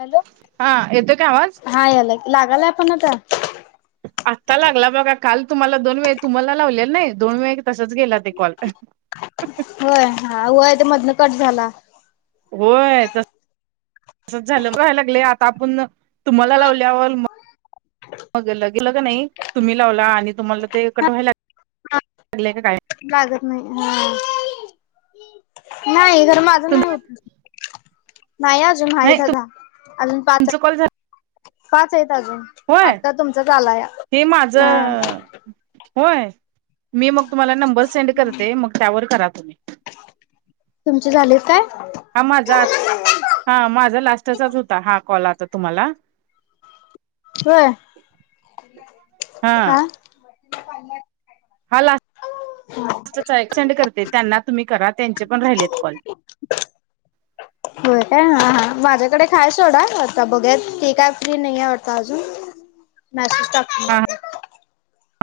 Hello! हा येतो काय आवाज? हा याला लागालय पण आता. आत्ता लागला बघा काल तुम्हाला दोन वेळ तुम्हाला लावलेला नाही. दोन वेळा तसच गेला ते कॉल. होय हा वय ते मधनं कट झाला. होय तस झाय लाग आता आपण तुम्हाला लावल्यावर. वगर लगेलं का नाही तुम्ही लावला आणि तुम्हाला ते कटवायला लाग हा ले का काय. लागत नाही ह नाही खर माझं नाही होत. नाही आजुन आहे नाही ददा अजुन पाच तुमचं कॉल झा पाच आहेत अजून होय आता तुमचाच आलाया. हे माझं होय. मी मग तुम्हाला नंबर सेंड करते मग त्यावर करा तुम्ही. तुमचे झाले काय? हा माझा आ, हा माझा लास्टचाच होता हा कॉल आता तुम्हाला. [inaudible] होय. हा आं. हा लास् टच आहे सेंड करते त्यांना तुम्ही करा त्यांचे पण राहिलेत कॉल. होय काय हा हा माझ्याकडे ऐक आहे सोडा आता बघा तु काय फ्री नाही आहे वाटता अजून. मैसैज टाकली. हा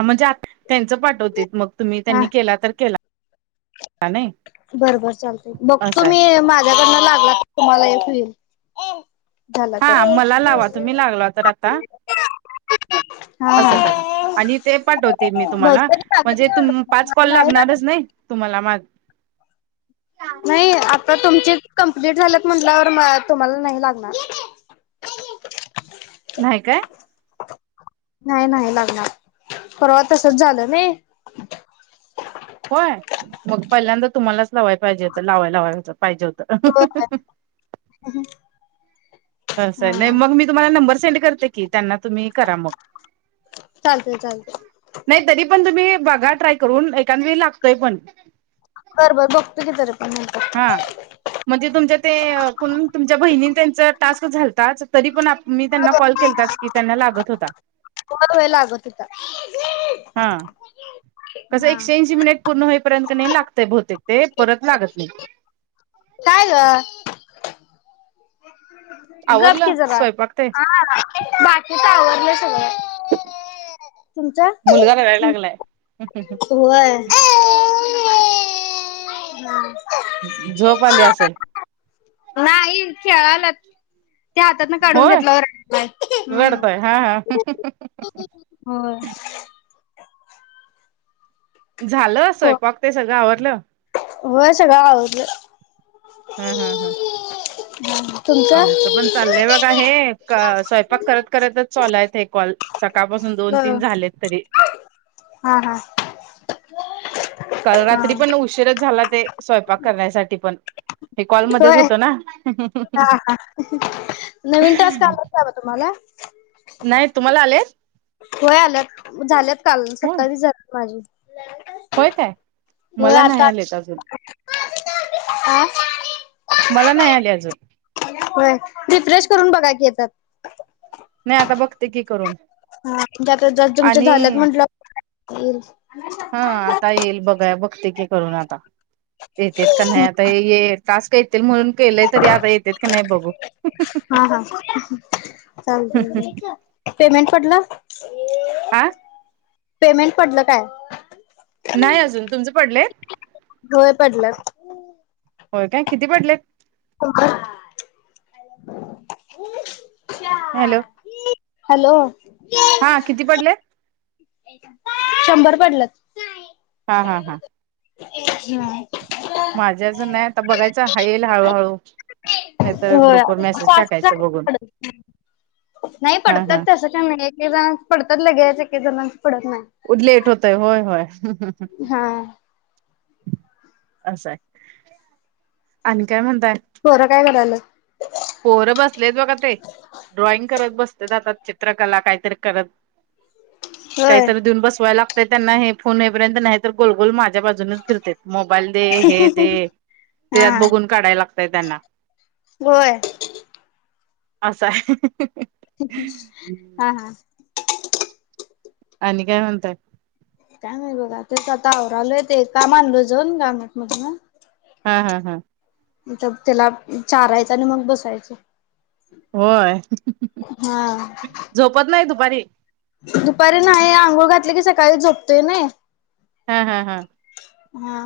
म्हणजे आ त्यांचं पाठवते मग तुम्ही हा त्यांनी केला तर केला. नाही बरबर चालत बघतो असं आहे मी माझ्याकडनं लागला तर तुम्हाला एक येईल. हा मला लावा तुम्ही लागल तर आता हा असं हा करा आणि ते पाठवते मी तुम्हाला भोजपुरी लागत म्हणजे नाही तुम पाच वाटतं मला काॅल नाही लागत लागणारच नाही. तुम्हाला माझे. नाही आता तुमचे कमप्लीट झालेत म्हटल्यावर तुम्हाला नाही लागणार. नाही काय? नाही, नाही लगणार परवा तसच झालं नाही. होय मग पहिल्यांदा तुम्हालाच लावायला पाहिजे लावाय, लावाय पाहिजे होत. हम् [unintelligible] ह स नाही मग मी तुम्हाला नंबर सेंड करते की त्यांना तुम्ही करा मग. चालतय, चालतय. नाही तरी पण तुम्ही बघा ट्राय करून एखांद वेळी लागतोय पण. बर बर बघतो की तरी पण. म्हणजे तुमच्या ते कोणी बहीणी त्याचा टास्क झालाताच तरी पण ते मी त्यांना कॉल केलताच की त्यांना लागत होता. काॅल होय लागत होता. हा कसं हा एकशेऍनशी मिनिट पूर्ण होईपर्यंत नाही लागतय बहुतेक ते परत लागत नाही. काय ग? गप आवरलं कि जरा स्वयंपाक ते हा बाकीच आवरलय सगळ. तुमचा? ते [unintelligible] होय. झोप आली हा असल? नाही खेळालात ते हातात ना काढून होय घेतला बर हो हम्म रडतोय हा हा हो. झाल स्वयंपाक ते सगळ आवरडलं. होय सगळ आवरलं. हम्म हम्म हम्म. हम [unintelligible] आमचं पण चाललंय बघाहे स्वयंपाक करत, करतच चालाचय हे कॉल सकाळपासून दोन, हो तीन झालेत तरी. हा हा. काल हा. रात्री पण उशीरच झाला ते स्वयंपाक करण्यासाठी पण हे कॉलमध्येच होय होत ना. हा हा नवीन टास्क आला काव तुम्हाला? नाही तुम्हाला आलेत? होय आल्यात झाल्यात काल हो सत्तावीस झाले माझे. होय काय होय मला नाही आता आलेत अजून हा. मला नाही आले अजून. होय रिफ्रेश करून बघा की येतात. नाही आता बघते की करून हा जता जि तुमच्या आणि झालेत म्हंटल ह [unintelligible] हा आता येईल बघा बघते की करून आता येतेत का नाही आता येेत टास्क येतील म्हणून केलेय तरी आता येतेत की नाही बघू. हा हा चालते पेमेंट पटल? आं.. पेमेंट पडल काय? नाही अजून तुमचं पडलय? होय पडलत. हो काय किती पडलेत? हो [unintelligible] हॅलो. हॅलो. [inaudible] हा, किती पडले? [inaudible] शंभर पडल्यात. हा, हा, हा. ती अशीचय. हा. माझ्या अजून नाही आता बघायचं. हा, येईल हळूहळू. नाहीतर होय. ग्रुपवर मेसेज पा टाकायचं [unintelligible] बघून पडत. नाही हा पडतात हा तसं. हं, एक - एक जणाच पडतात लगेच. एक- एक जणांच पडत नाही. ऊ, लेट होतय. होय- होय. हा असंय. आणि काय म्हणताय? पोरं काय करायल्यात? पोरं बसलेत बघा ते. ड्रॉइंग करत बसतेत आता. चित्रकला काहीतरी करत. [inaudible] होय काहीतरी देऊन बसवायला लागतय त्यांना, हे फोन येईपर्यंत. नाही तर, गोलगोल माझ्या बाजूनच फिरतेत. मोबाईल दे. हे दे. तेयात हा बघून काढायला लागतय त्यांना. होय. असाय. [unintelligible] [unintelligible] हा, हा. आणि काय म्हणताय? काय नाही बघा. त्याच आता आवरालोय. ते काम आणलं जाऊन, गार्मेट मधून. हा, हा, हा. तर त्याला चारायचं आणि मग बसायचं. होय. हा [unintelligible] झोपत नाही दुपारी? दुपारी नाही. आंघोळ घातली की, सकाळी झोपतोय नाही. हा, हा, हा. हा.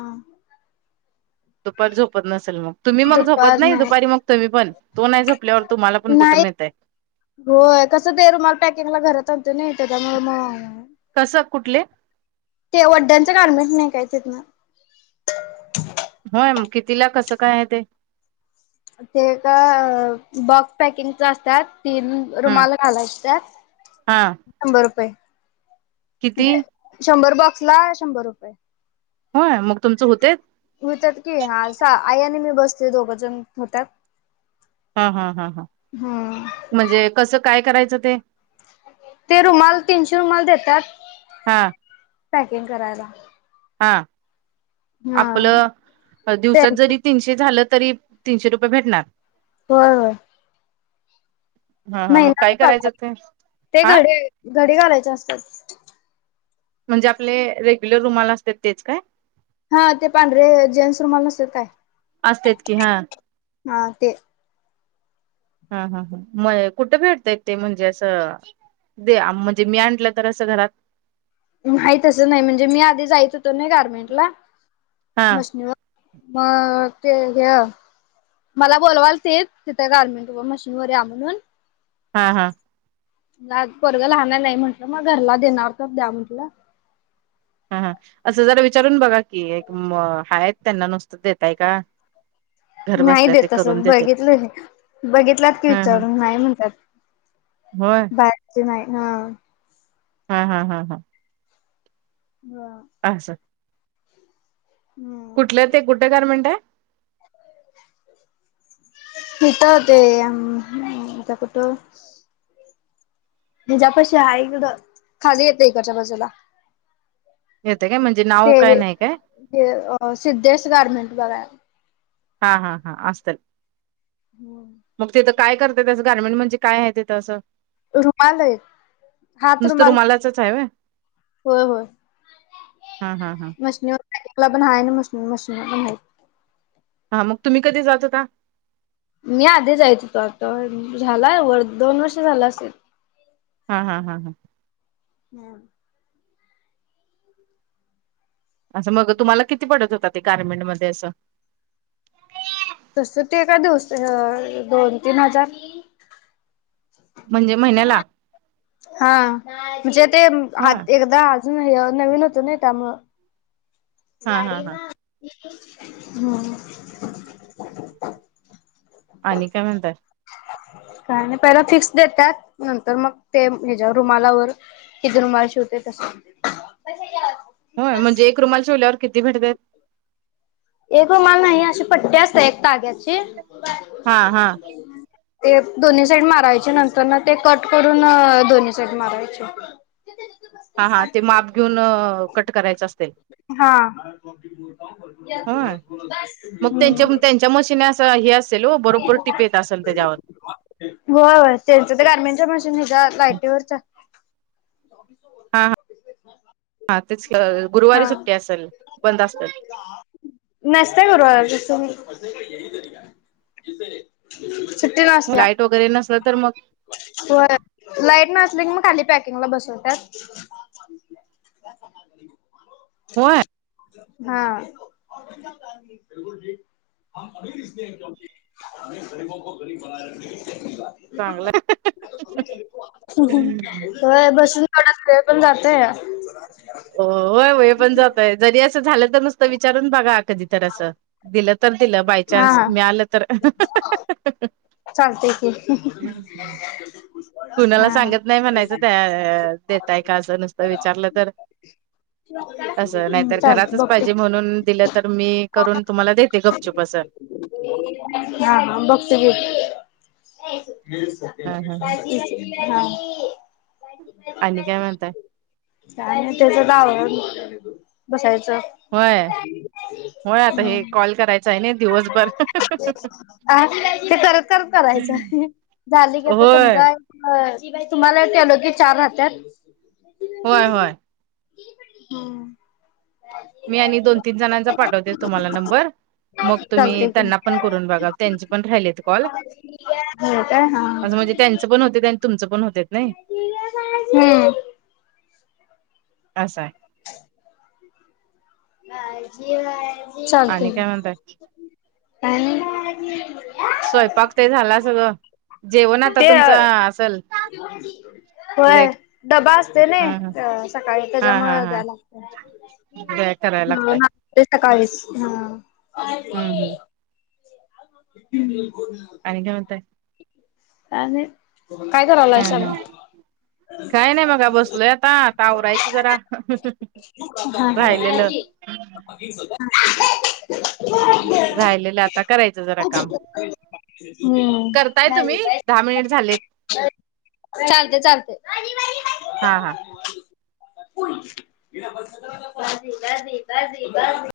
दुपारी झोपत नसेल मग? तुम्ही मग झोपत नाही दुपारी मग, तुम्ही पण. तो नाही झोपल्यावर तुम्हाला पण कुठं नाही मिळतय. होय. कसं, ते रुमाल पॅकिंगला घरात आणते नाही त्याज्यामुळ मग कसं, कुठले? ते वड्यांचे गार्मेंट् नाही काय, तिथन. होय. म कितीला, कसं, काय, याय ते? ते का, बॉक्स पॅकिंगचं असत्यात. तीन ह रुमाला घालायच त्यात, हा शंभर रुपये. किती? म्हणजे शंभर बॉक्स ला, शंभर रुपये. होय, मग तुमचं होतेत? होत्यात की. आसा, आई आणि मी बसतोय, दोघजण. होत्यात. हा, हा, हा, ह. हम्म म्हणजे, कसं, काय करायचं ते? ते रुमाल, तीनशे रुमाल देतात. हा पॅकिंग करायला. हा. हा आपलं, ते दिवसात जरी होय तीनशे झालं तरी तीनशे रुपये भेटणार. होय, होय. हा हा मग काय महिनाभर करायचं करतात. ते ते हा घडी, घडी घालायचे असतात. म्हणजे आपले, रेग्युलर रुमाल असतेत. तेच काय? हा, ते पांढरे जेन्स रुमाल नसतेत काय? असतेत की हा हा, ते. ह, ह, ह. म कुठे भेटतय ते? म्हणजे असं दे म्हणजे, मी आणलं तर असं, घरात. नाही तसं नाही म्हणजे मी आधी जायच होतो ना गारमेंट ला हा मशनीवर. मग ते घ्या. मला बोलवालतीत, तिथं गारमेंट मशीन वर या म्हणून हा हा आज पोरगं लहणार नाही म्हटलं मग घरला देणार तर द्या म्हटलं. ह ह असं जरा विचारून बघा कि एक हाय त्यांना नुसतं देताय का. [inaudible] नाही ते देतस करून देते बघितलं हे बघितलात की हा हा विचारून नाही म्हणतात होय बाहेरचे नाही हा हा हा हा हां हां असां सा हम्म कुठलं ते कुठं गारमेंट आहे. इथ ते त्या कुठ. तिज्यापाशी आहे ग खाली येत इकडच्या बाजूला. येतं काय म्हणजे ते नाव काय हे नाही काय. ते सिद्धेश गार्मेंट बघा. हा हा हा असल मग ते तर काय करतय असं गार्मेंट म्हणजे काय आहेथ असं. रुमाल आहे हात रुमाल. त्याचंच हाय व्हय. होय होय हा हा हा मशीनीवरला पण आहे ना म मशीनी पण मा हा मग तुम्ही कधी जात होता. मी आधी जायचो होेतो आता झालाय वर दोन वर्ष झालं असेल. हा हा हा हां हम्म असं मग तुम्हाला किती पडत होतात ते गारमेंटमध्ये असं? तस ते एका दिवस दोन तीन हजार म्हणजे महिन्याला हा म्हणजे ते होय एकदा अजून नवीन होत नाही त्यामुळं हा हा गाडी हा ना हम [inaudible] आणि काय म्हणताय? का नाही पहिला फिक्स देतात नंतर मग ते हच्या्या रुमाला व कि झुरमुळ्या शिवतोय तश्यामध्ये होय म्हणजे एक रुमाल शिवल्यावर किती भेटतेत. एक रुमाल नाही अशी पट्टी असत एक ताग्याची. हा हां ते दोन्ही साईड मारायचे नंतर ना ते कट करून दोन्ही साईड मारायचे. हा हा ते माप घेऊन कट करायचं असेल. होय हां मग त्यांच्या त्यांच्या मशीने असं हे असेल हो बरोबर टिप येत असेल त्याच्यावर. होय हो त्यांच ते गारमिंचा मशीन हच्या लायटीवरच्या हा [inaudible] हा तेच गुरुवारी हा सुट्टी असेल बंद आसल‌ नाश्ता करू आज अस मी सुट्टीच असतीया. लाईट वगैरे नसल तर मग हो लाईट नसली की मग खाली पॅकिंगला बसवतात. होय हा हम अमीर इली क अममीर गरीबो को गरीब बनाए रखणे एकली बा चांगलं [unintelligible] [inaudible] ह बसून थोड पण जातय हो होय हो हे पण जातय जरी असं झालं तर नुसतं विचारून बघा कधी तर असं दिलं तर दिलं बाय चान्स हा मी आलं तर चालते क कुणाला सांगत नाही म्हणायचं त्या देेतय का असं नसतं विचारलं तर हो असं नाहीतर घरातच पाहिजे म्हणून दिलं तर मी करून तुम्हाला देते गपचुप असं हा हा बघते ब हा काय ह ह माहीत आणि काय म्हणताय त्यांच [inaudible] बसायचं होय होय आता हे कॉल करायचा आहे ना दिवसभर अ ते करत करायच झाली की आता होय तुमचा तुम्हांला [inaudible] चार राहत्यात होय होय हम्म मी आणि दोन तीन जणांचा पाठवते तुम्हांला नंबर मग तुम्ही चालतंय त्यांना पण करून बघा त्यांचे पण राहिलेत कॉल हो काय हा असं म्हणजे त्यांचं पण होतात आणि तुमचं पण होतात नाय हम्म असा आहे आणि चालतंय काय म्हणताय [unintelligible] स्वयंपाक ते झाला सगळं जेवण आता तुमचं ते असल [unintelligible] होय लेट डबा असतोय ना हा सकाळी त्यांच्यामुळे द्यायला लागतय [inaudible] कराय लागतय सकाळीच हा हम्म हम्म आणि काय म्हणताय आणि काय हा करालासा हा मग काय नाही बघा बसलोय आता आवरायचं जरा राहिलेलं हा ह राहिलेलं आता करायचं जरा काम हम्म करताय तुम्ही दहा मिनिटं झालेत चालतंय चालतंय हा हा दाजी दाजी दाजी